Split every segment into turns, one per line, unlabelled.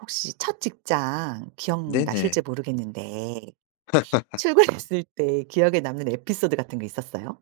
혹시 첫 직장 기억나실지
네네.
모르겠는데 출근했을 때 기억에 남는 에피소드 같은 거 있었어요?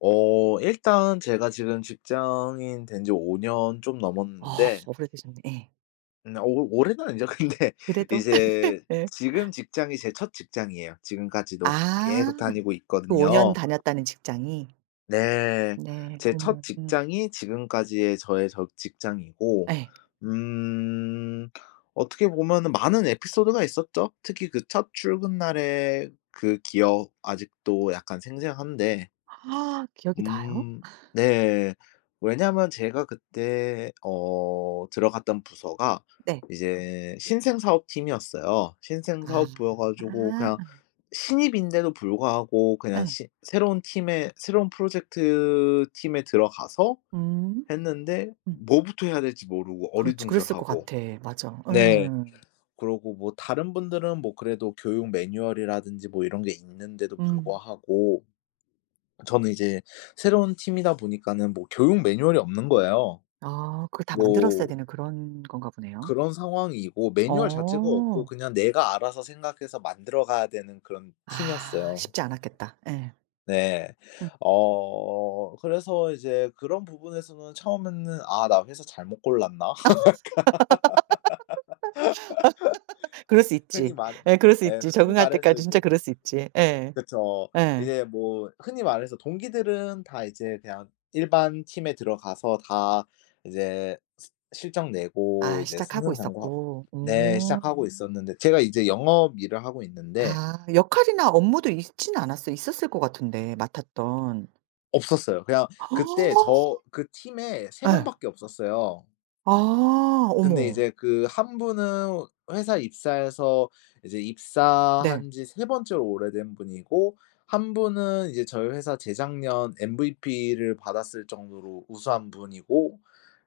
일단 제가 지금 직장인 된 지 5년 좀
어
넘었는데
오래되셨네. 예.
어, 올 올해는 아니죠. 근데
그래도
이제
예.
지금 직장이 제 첫 직장이에요.
아
지금까지도 계속 다니고
그 5년
있거든요.
다녔다는 직장이.
네.
네.
제 첫
어머
직장이 지금까지의 저의 직장이고
예.
음 어떻게 보면은 많은 에피소드가 있었죠. 특히 그 첫 출근 날의 그 기억 아직도 약간 생생한데
아, 기억이 나요?
음. 네. 왜냐면 제가 그때 들어갔던 부서가
네.
이제 신생 사업팀이었어요. 신생
아.
사업부여 가지고 그냥 신입인데도 불구하고 그냥
예.
시 새로운 팀에 새로운 프로젝트 팀에 들어가서
음.
했는데
음.
뭐부터 해야 될지 모르고
그렇지. 그랬을 것
어리둥절하고.
같아. 맞아.
네.
음.
그러고 뭐 다른 분들은 뭐 그래도 교육 매뉴얼이라든지 뭐 이런 게 있는데도
음.
불구하고 저는 이제 새로운 팀이다 보니까는 뭐 교육 매뉴얼이 없는 거예요.
아 그걸 다
뭐
만들었어야 되는 그런 건가 보네요.
그런 상황이고 매뉴얼 자체가 없고
어.
그냥 내가 알아서 생각해서 만들어 가야 되는 그런
아
팀이었어요.
쉽지 않았겠다. 예.
네.
음.
그래서 이제 그런 부분에서는 처음에는 '아 나 회사 잘못 골랐나?'
그럴 수
흔히
있지.
말해
예 그럴 수
예
있지.
흔히
적응할
말해서
때까지 진짜
이제,
그럴 수 있지. 예.
그쵸,
예.
이제 뭐 흔히 말해서 동기들은 다 이제 그냥 일반 팀에 들어가서 다 이제 스 실적 내고
아
이제
시작하고
승승장구하
있었고.
네, 시작하고
음.
있었는데 제가 이제 영업 일을 하고 있는데
아 역할이나 업무도 있진 않았어요? 있었을 것 같은데 맡았던.
없었어요. 그냥 그때 저 그 팀에 3
예.
명밖에 없었어요.
아
근데
어머.
이제 그 한 분은 회사 입사해서 이제
네.
입사한 지 세 번째로 오래된 분이고, 한 분은 이제 저희 회사 재작년 MVP를 받았을 정도로 우수한 분이고,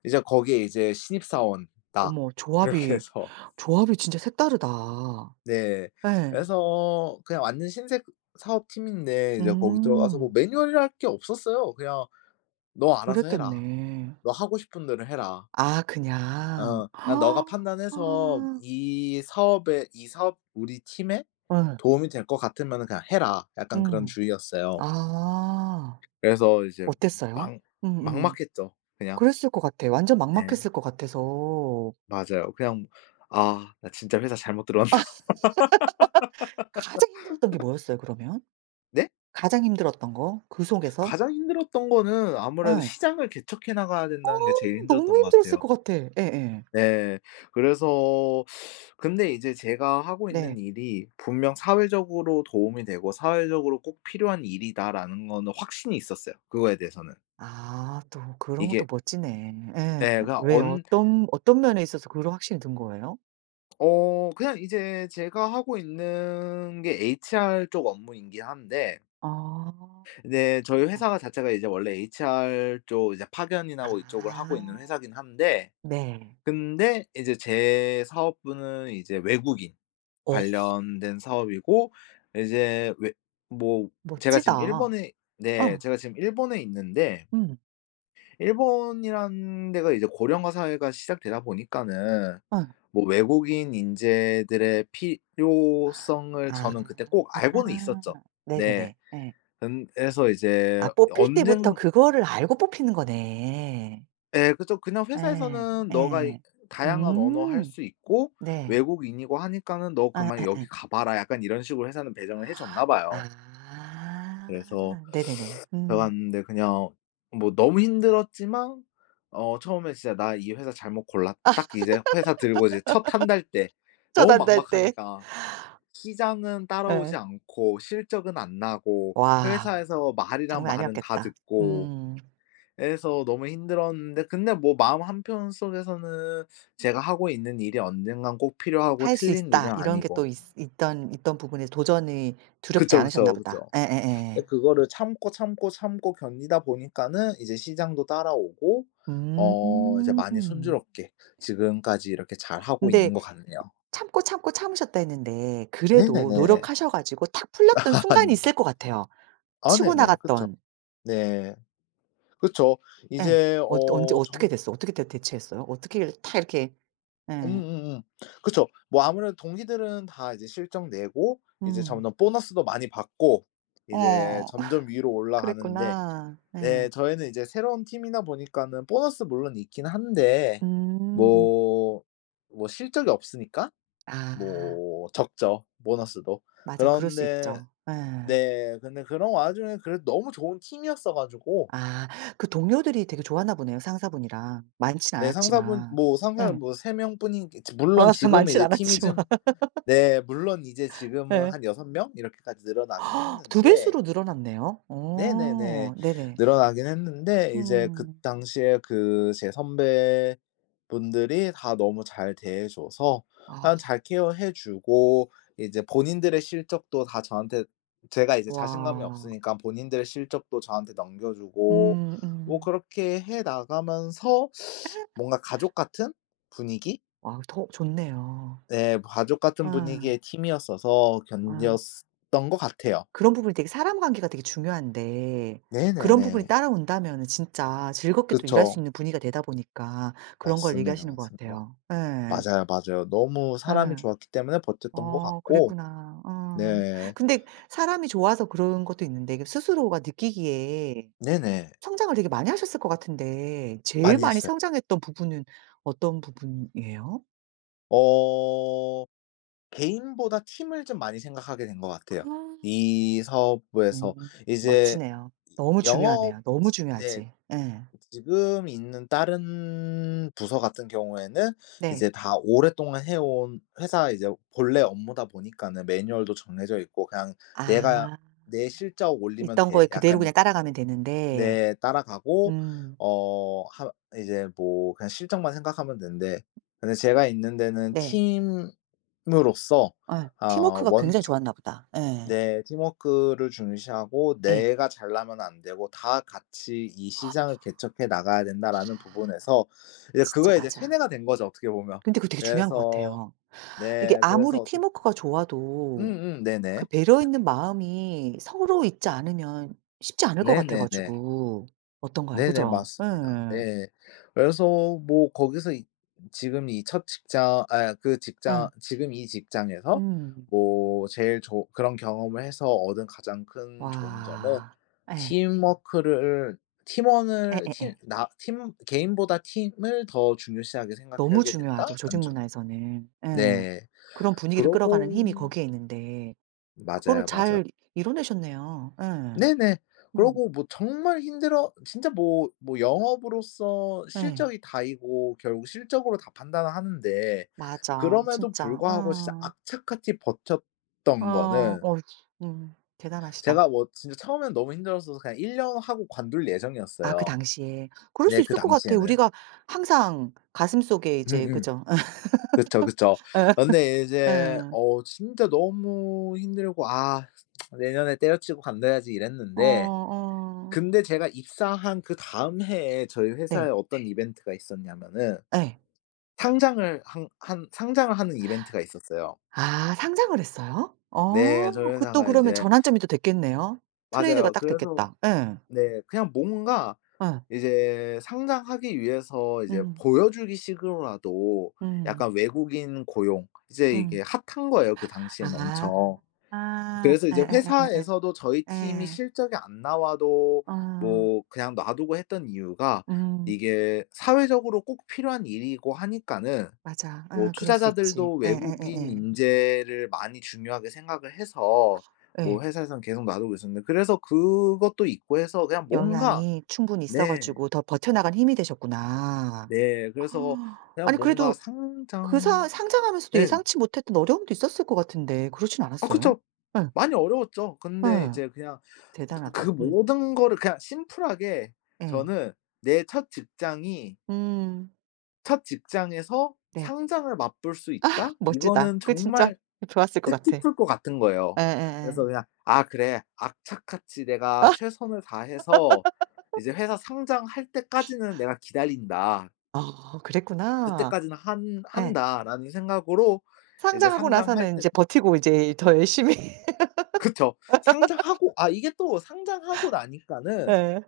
이제 거기에 이제 신입사원 나
어머
이렇게
조합이,
해서.
조합이 진짜 색다르다.
네.
예.
그래서 그냥 완전 신생 사업팀인데 이제 거기 들어가서 뭐
음.
매뉴얼이랄 게 없었어요. 그냥 "너 알아서 해라.
그랬겠네.
너 하고 싶은 대로 해라."
아 그냥.
그냥 너가 판단해서 이 사업 우리 팀에
예.
도움이 될 것 같으면 그냥 해라. 약간 그런
음.
주의였어요.
아.
그래서 이제
어땠어요?
막
음음.
막막했죠 그냥.
그랬을 것 같아. 완전
예.
막막했을 것 같아서.
맞아요. 그냥 '아 나 진짜 회사 잘못 들어왔나?'
가장 힘들었던 게 뭐였어요 그러면?
네?
가장 힘들었던 거 그 속에서?
가장 힘들었던 거는 아무래도
예.
시장을 개척해 나가야
어
된다는 게 제일
너무
힘들었던 것
힘들었을
같아요.
것 같아. 예예.
네. 그래서, 근데 이제 제가 하고 있는
네.
일이 분명 '사회적으로 도움이 되고 사회적으로 꼭 필요한 일이다.'라는 거는 확신이 있었어요 그거에 대해서는.
아 또 그런
이게
것도 멋지네. 예.
예 그냥
왜
언
어떤 면에 있어서 그런 확신이 든 거예요?
어 그냥 이제 제가 하고 있는 게 HR 쪽 업무이긴 한데,
아.
네 저희 회사가 자체가 이제 원래 HR 쪽 이제 파견이나 뭐 이쪽을 하고 있는
아
회사긴 한데,
네.
근데 이제 제 사업부는 이제 외국인
어
관련된 사업이고 이제 외 뭐 제가 지금
멋지다.
일본에 네
어.
제가 지금 일본에 있는데,
음.
일본이라는 데가 이제 고령화 사회가 시작되다 보니까는
어.
뭐 외국인 인재들의 필요성을
아.
저는 그때 꼭 알고는 있었죠. 네.
네네네. 예.
근 그래서 이제
아 뽑힐 때부터
언젠
그거를 알고 뽑히는 거네.
예. 그죠. 그냥
예.
회사에서는 "너가 이
예.
다양한 언어 할
음.
수 있고
네.
외국인이고 하니까는 너 그만 여기
예예예.
가 봐라." 약간 이런 식으로 회사는 배정을 해 줬나 봐요.
아. 아.
그래서
아, 네네네. 음.
들어갔는데 그냥 뭐 너무 힘들었지만 처음에 진짜 '나 이 회사 잘못 골랐' 딱 이제 회사 들고 이제 첫 한달 때
전
너무
단될 때.
막막하니까 시장은 따라오지
예.
않고 실적은 안 나고
와
회사에서 말이란
장난
말은 다
아니었겠다.
듣고,
음.
그래서 너무 힘들었는데 근데 뭐 마음 한편 속에서는 제가 하고 있는 일이 언젠간 꼭 필요하고
'할 수
틀린 일은
있다.' 이런 게 또
아니고.
있 있던 있던 부분에 도전이 두렵지
그쵸,
않으셨나
그쵸,
보다.
그쵸.
예예예.
근데 그거를 참고, 참고, 참고 견디다 보니까는 이제 시장도 따라오고 이제 많이
음.
순조롭게 지금까지 이렇게 잘하고
근데
있는 것 같네요.
"참고, 참고, 참으셨다." 했는데 그래도
네네네.
노력하셔 가지고 탁 풀렸던
아
순간이 있을
아닙니다.
것 같아요.
아
치고
네네. 그쵸.
나갔던
네. 그쵸.
예.
이제
어 언제
어
어떻게
정
됐어? 어떻게 대 대처했어요? 어떻게 다 이렇게 예.
음음음. 그쵸. 뭐 아무래도 동기들은 다 이제 실적 내고 이제
음.
점점 보너스도 많이 받고 이제
어.
점점 위로 올라가는데,
그랬구나.
네
예.
저희는 이제 새로운 팀이다 보니까는 보너스 물론 있긴 한데
음.
뭐 뭐 실적이 없으니까
아.
뭐 적죠, 보너스도.
맞아. 그럴 수
그런데,
있죠. 예.
네 근데 그런 와중에 그래도 너무 좋은 팀이었어 가지고
아. 그 동료들이 되게 좋았나 보네요, 상사분이랑. 많진
네 상사분
않았지만.
뭐 상사는
예.
뭐세 명뿐인, 물론
아
지금은
많진
이제 팀이
않았지만.
좀, 네, 물론 이제 지금은
예.
한 여섯 명 이렇게까지 늘어나긴
두
했는데,
배수로 늘어났네요.
네네네,
어. 네네.
늘어나긴 했는데 이제 그
음.
당시에 그 제 선배분들이 다 너무 잘 대해 줘서
아.
그냥 잘 케어해 주고 이제 본인들의 실적도 다 저한테, 제가 이제 자신감이
와.
없으니까 본인들의 실적도 저한테 넘겨 주고 뭐
음음.
그렇게 해 나가면서 뭔가 가족 같은 분위기?
와 더 좋네요.
네. 가족 같은
아.
분위기의 팀이었어서
아.
견뎠던 것 같아요.
그런 부분이 되게 사람 관계가 되게 중요한데 그런 부분이
네네네.
따라온다면은 진짜 즐겁게 또 일할 수
그쵸.
있는 분위기가 되다 보니까 그런 걸
맞습니다,
얘기하시는 것
맞습니다.
같아요. 예.
맞아요, 맞아요. 너무 사람이
예.
좋았기 때문에 버텼던 것
어
같고.
그랬구나. 어.
네.
근데 사람이 좋아서 그런 것도 있는데 이게 스스로가 느끼기에
네네.
성장을 되게 많이 하셨을 것 같은데 제일
많이
많이
했어요.
성장했던 부분은 어떤 부분이에요?
어 개인보다 팀을 좀 많이 생각하게 된 것 같아요,
아.
이 사업부에서.
음
이제
멋지네요. 너무
영업
중요하네요. 너무
네.
중요하지. 예.
지금 있는 다른 부서 같은 경우에는
네.
이제 다 오랫동안 해온 회사 이제 본래 업무다 보니까는 매뉴얼도 정해져 있고 그냥 '내가
아.
내 실적 올리면
있던 거에
돼.'
그대로
약간,
그냥 따라가면 되는데
네 따라가고
음
어 하 이제 뭐 그냥 실적만 생각하면 된대. 근데 제가 있는 데는
네.
팀으로서
어,
아
팀워크가
원
굉장히 좋았나 보다. 예.
네. 팀워크를 중시하고
예.
'내가 잘나면 안 되고 다 같이 이 시장을 개척해 나가야 된다.'라는 부분에서 이제
진짜
그거에 이제
맞아.
세뇌가 된 거죠 어떻게 보면.
근데 그거 되게 중요한 것
그래서,
같아요. 이게
네 그래서
아무리
어떻
팀워크가 좋아도
음음
그
네네.
배려 있는 마음이 서로 있지 않으면 쉽지 않을 것
네네.
같아
네네네.
가지고. 어떤가요?
네네.
그죠? 예.
맞습니다. 네. 그래서 뭐 거기서 이 지금 이 첫 직장 아 그 직장
예.
지금 이 직장에서
음.
뭐 제일 좋 그런 경험을 해서 얻은 가장 큰 좋은 점은
와. 예.
팀워크를 팀원을
예예예.
팀 나 팀 '개인보다 팀을 더 중요시하게
너무
생각하게 됐다.'
중요하죠 조직
완전.
문화에서는. 예.
네.
그런 분위기를 끌어가는
그러고,
힘이 거기에 있는데 그거를
맞아요, 맞아요.
잘 이뤄내셨네요. 예.
네네.
음.
그러고 뭐 정말 힘들어 진짜 뭐 영업으로서
예.
실적이 다이고 결국 실적으로 다 판단을 하는데,
맞아.
그럼에도
진짜.
불구하고 진짜
어.
악착같이 버텼던
어.
거는
어 대단하시다.
제가 뭐 진짜 처음엔 너무 힘들었어서 그냥 1년 하고 관둘
아 그
예정이었어요.
당시에. 그럴
네
수
그
있을 것 같아요.
당시에는.
우리가 항상 가슴속에 이제
음음.
그죠?
그쵸, 그쵸. 근데 이제
예.
진짜 너무 힘들고 '아 내년에 때려치고 관둬야지.'
어
이랬는데,
어.
근데 제가 입사한 그 다음 해에 저희 회사에
네.
어떤, 네, 이벤트가 있었냐면은
예.
상장을 한 한 상장을 하는 이벤트가 있었어요.
아 상장을 했어요?
네.
어.
저희
그 또
회사가
그러면
이제
전환점이 또 됐겠네요. 트레이드가
맞아요.
딱
그래서,
됐겠다. 예.
네, 그냥 뭔가
예.
이제 상장하기 위해서 이제
음.
보여주기 식으로라도
음.
약간 외국인 고용 이제
음.
이게 핫한 거예요 그 당시에는
아.
엄청. 그래서 이제
예예예예예.
회사에서도 저희 팀이
예.
실적이 안 나와도
아.
뭐 그냥 놔두고 했던 이유가
음.
이게 사회적으로 꼭 필요한 일이고 하니까는
맞아.
뭐
아 그럴 수 있지.
투자자들도
에, 에, 에,
외국인
에,
인재를 많이 중요하게 생각을 해서 뭐
예.
회사에서는 계속 놔두고 있었는데, 그래서 그것도 있고 해서 그냥 뭔가,
영향이 충분히 있어
네.
가지고 더 버텨나간 힘이 되셨구나.
네. 그래서
아,
그냥
아니
뭔가
그래도 그 사
상장
상장하면서도
네.
예상치 못했던 어려움도 있었을 것 같은데 그렇진
아
않았어요?
그쵸.
응,
많이 어려웠죠. 근데
응,
이제 그냥 그
대단하다. 응,
모든 거를 그냥 심플하게
예.
저는 '내 첫 직장이
음.
첫 직장에서
네.
상장을 맛볼 수 있다.'
멋지다.
이거는
그 진짜
정말
좋았을 것 같아. 에,
뜻깊을 것 같은 거예요.
에,
그래서
에.
그냥 '아 그래. 악착같이 내가
아
최선을 다해서 이제 회사 상장할 때까지는 내가 기다린다.
어, 그랬구나.
그때까지는 한
예.
한다.'라는 생각으로 이제
상장하고
상장할
나서는 이
때
제 버티고 이제 더 열심히
그쵸. 상장하고, 아 이게 또 상장하고 나니까는
예.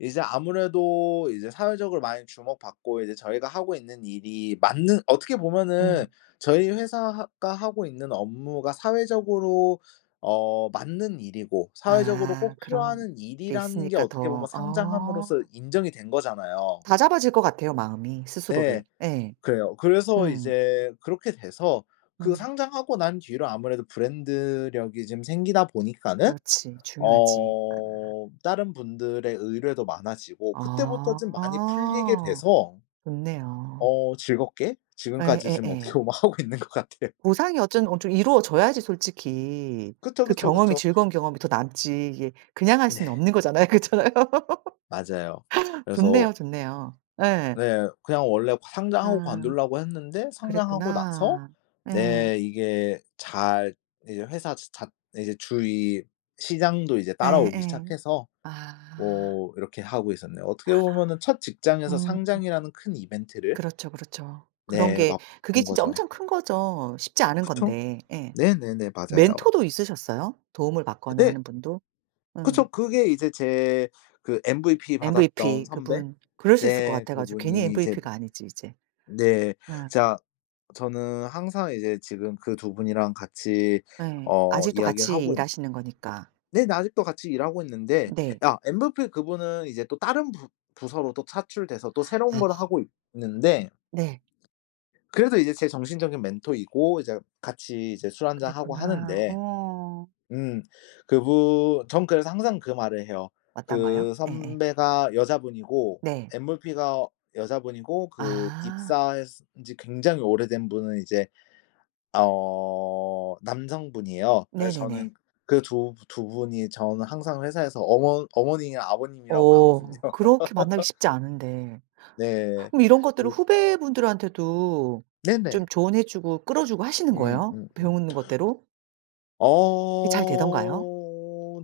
이제 아무래도 이제 사회적으로 많이 주목받고 이제 저희가 하고 있는 일이 맞는 어떻게 보면은
음.
저희 회사가 하고 있는 업무가 사회적으로 맞는 일이고 사회적으로
아
꼭
그런
필요한
게
일이라는 게
있으니까
어떻게 보면
더
상장함으로써
어
인정이 된 거잖아요.
다잡아질 것 같아요 마음이 스스로를.
네.
예.
그래요. 그래서
음.
이제 그렇게 돼서 그
음.
상장하고 난 뒤로 아무래도 브랜드력이 좀 생기다 보니까는
그렇지. 중요하지. 아.
다른 분들의 의뢰도 많아지고 그때부터 좀 많이 풀리게
아
돼서
좋네요.
즐겁게 지금까지 좀 어떻게
예예예.
보면 하고 있는 것 같아요.
보상이 어쨌든 어 좀 이루어져야지 솔직히
그쵸,
그
그쵸,
경험이
그쵸.
즐거운 경험이 더 남지 이게 그냥 할 수는
네.
없는 거잖아요. 그렇잖아요.
맞아요. 그래서
좋네요, 좋네요. 예.
네 그냥 원래 상장하고
아
관두려고 했는데 상장하고 나서
그랬구나. 예.
네 이게 잘 이제 회사 자 이제 주위 시장도 이제 따라오기
예예.
시작해서
아.
뭐 이렇게 하고 있었네요. 어떻게 보면은 첫 직장에서
음.
상장이라는 큰 이벤트를,
그렇죠, 그렇죠. 그런
네,
게 그게
맛본
진짜
거죠.
엄청 큰 거죠. 쉽지 않은
그쵸?
건데. 예.
네네네. 맞아요.
멘토도 있으셨어요? 도움을 받거나
네.
하는 분도? 응.
그쵸. 그게 이제 제 그 MVP 받았던
MVP
선배.
그분 그러셨을 것
네.
같아 가지고 괜히
그분이 이제,
MVP가 아니지 이제.
네.
예.
제가 저는 항상 이제 지금 그 두 분이랑 같이
예.
어
아직도
이야기를
같이
하고 있
일하시는 거니까.
네. 네 아직도 같이 일하고 있는데
네.
아 MVP 그분은 이제 또 다른 부 부서로 또 차출돼서 또 새로운
아
걸 하고 있는데
네.
그래도 이제 제 정신적인 멘토이고 이제 같이 이제 술 한잔하고
그랬구나.
하는데
어.
음. 그분 전 그래서 항상 그 말을 해요.
맞던가요?
그
예예.
선배가 여자분이고,
네.
MVP가 여자분이고, 그
아.
입사했은 지 굉장히 오래된 분은 이제 남성분이에요. 그래서
네네네.
저는 그 두 분이 저는 항상 회사에서 어머니나 아버님이라고 하거든요.
어. 그렇게 만나기 쉽지 않은데.
네.
그럼 이런 것들을
그,
후배분들한테도 좀
네네.
조언해 주고 끌어 주고 하시는 거예요?
음음.
배우는 것대로? 그게 잘 되던가요?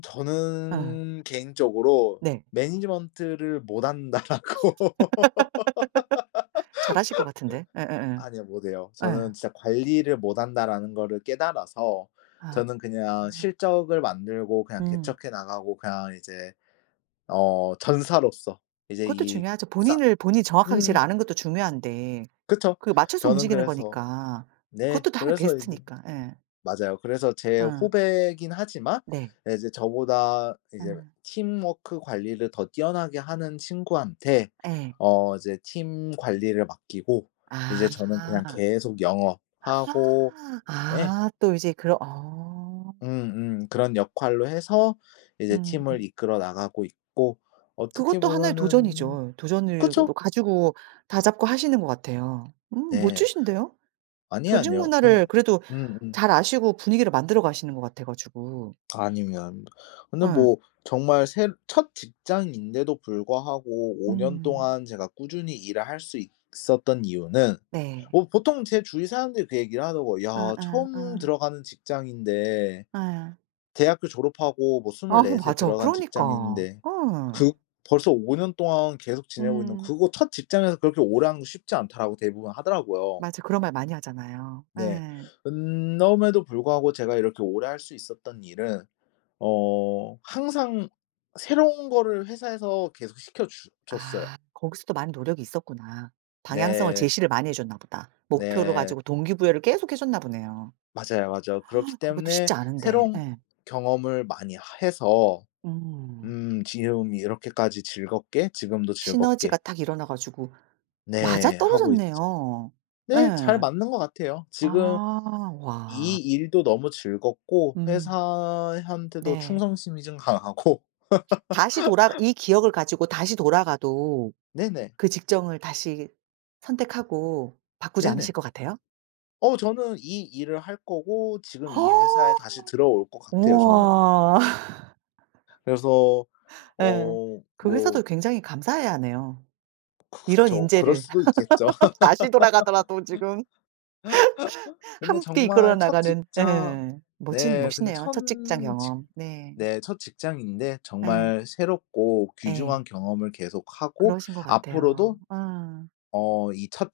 예.
저는 개인적으로
네.
"매니지먼트를 못 한다."라고.
잘하실 것 같은데. 예예예. 예.
아니요. 못해요.
예. 예.
저는 진짜 '관리를 못한다.'라는 거를 깨달아서
아.
저는 그냥 실적을 만들고 그냥
음.
개척해 나가고 그냥 이제 전사로서 이제
그것도
이
중요하죠.
싸
본인을 본인이 정확하게 제일
음
아는 것도 중요한데
그쵸.
그 맞춰서
저는
움직이는
그래서,
거니까.
네
그것도 다 하나의
그래서 이제
베스트니까. 예.
맞아요. 그래서 제
어.
후배이긴 하지만
네.
예 이제 저보다 이제
음.
팀워크 관리를 더 뛰어나게 하는 친구한테
예.
이제 팀 관리를 맡기고 이제 저는 그냥
아.
계속 영업하고 예
아 또 이제 그런 어.
음음. 그런 역할로 해서 이제 팀을
음음.
이끌어 나가고 있고, 어떻게, 네,
그것도 하나의
보면은
도전이죠. 도전으로
그쵸.
가지고 다잡고 하시는 것 같아요.
네.
멋지신데요?
아니 아니
조직
요 근
문화를 그래도
음음.
잘 아시고 분위기를 만들어 가시는 것 같아 가지고.
아니면 근데
응.
뭐 정말 새 첫 직장인데도 불구하고 5년
음.
동안 제가 꾸준히 일을 할 수 있었던 이유는,
네.
뭐 보통 제 주위 사람들이 그 얘기를 하더라고요.
아
"야
아
처음
아.
들어가는 직장인데
예.
대학교 졸업하고 뭐
아 아,
24에
맞아.
들어간
그러니까.
직장인인데
어.
그 벌써 5년 동안 계속 지내고 있는
음.
그거 첫 직장에서 그렇게 오래 하는 거 쉽지 않다라고 대부분 하더라고요.
맞아. 그런 말 많이 하잖아요.
네.
예.
그럼에도 불구하고 제가 이렇게 오래 할 수 있었던 일은 항상 새로운 거를 회사에서 계속 시켜 주 줬어요.
아 거기서도 많은 노력이 있었구나. 방향성을
네.
제시를 많이 해 줬나 보다. 목표를
네.
가지고 동기부여를 계속 해 줬나 보네요.
맞아요, 맞아요. 그렇기
아, 그것도
때문에
쉽지 않은데.
새로운
예.
경험을 많이 해서
음.
지금 이렇게까지 즐겁게, 지금도 즐겁게,
시너지가 딱 일어나 가지고
네, 하고 있죠.
맞아떨어졌네요. 예.
네. 잘 맞는 것 같아요. 지금
아
이
와.
일도 너무 즐겁고
음
회사한테도
네.
충성심이 좀 강하고.
다시 돌아 이 기억을 가지고 다시 돌아가도
네네.
그 직종을 다시 선택하고 바꾸지 않으실
네네.
것 같아요?
저는 이 일을 할 거고 지금 이 회사에
허!
다시 들어올 것 같아요 저는.
우와.
그래서
예.
어
그
뭐
회사도 굉장히 감사해야 하네요. 이런
그쵸. 그럴
인재를
수도 있겠죠.
다시 돌아가더라도 지금
근데
함께 이끌어
정말 첫
나가는
직장
예. 멋진
네 근데
멋있네요.
첫
첫 직장
직
경험. 네.
네 첫 직장인데
예.
정말 새롭고
예.
귀중한 경험을 계속하고
그러신 것 같아요.
앞으로도
아.
이 첫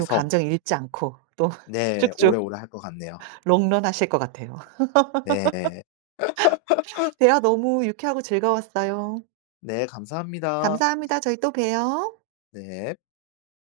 요 감정 잃지 않고 또
네
쭉쭉
오래오래 할 것 같네요.
롱런 하실 것 같아요.
네.
대화 너무 유쾌하고 즐거웠어요.
네 감사합니다.
감사합니다. 저희 또 봬요.
네.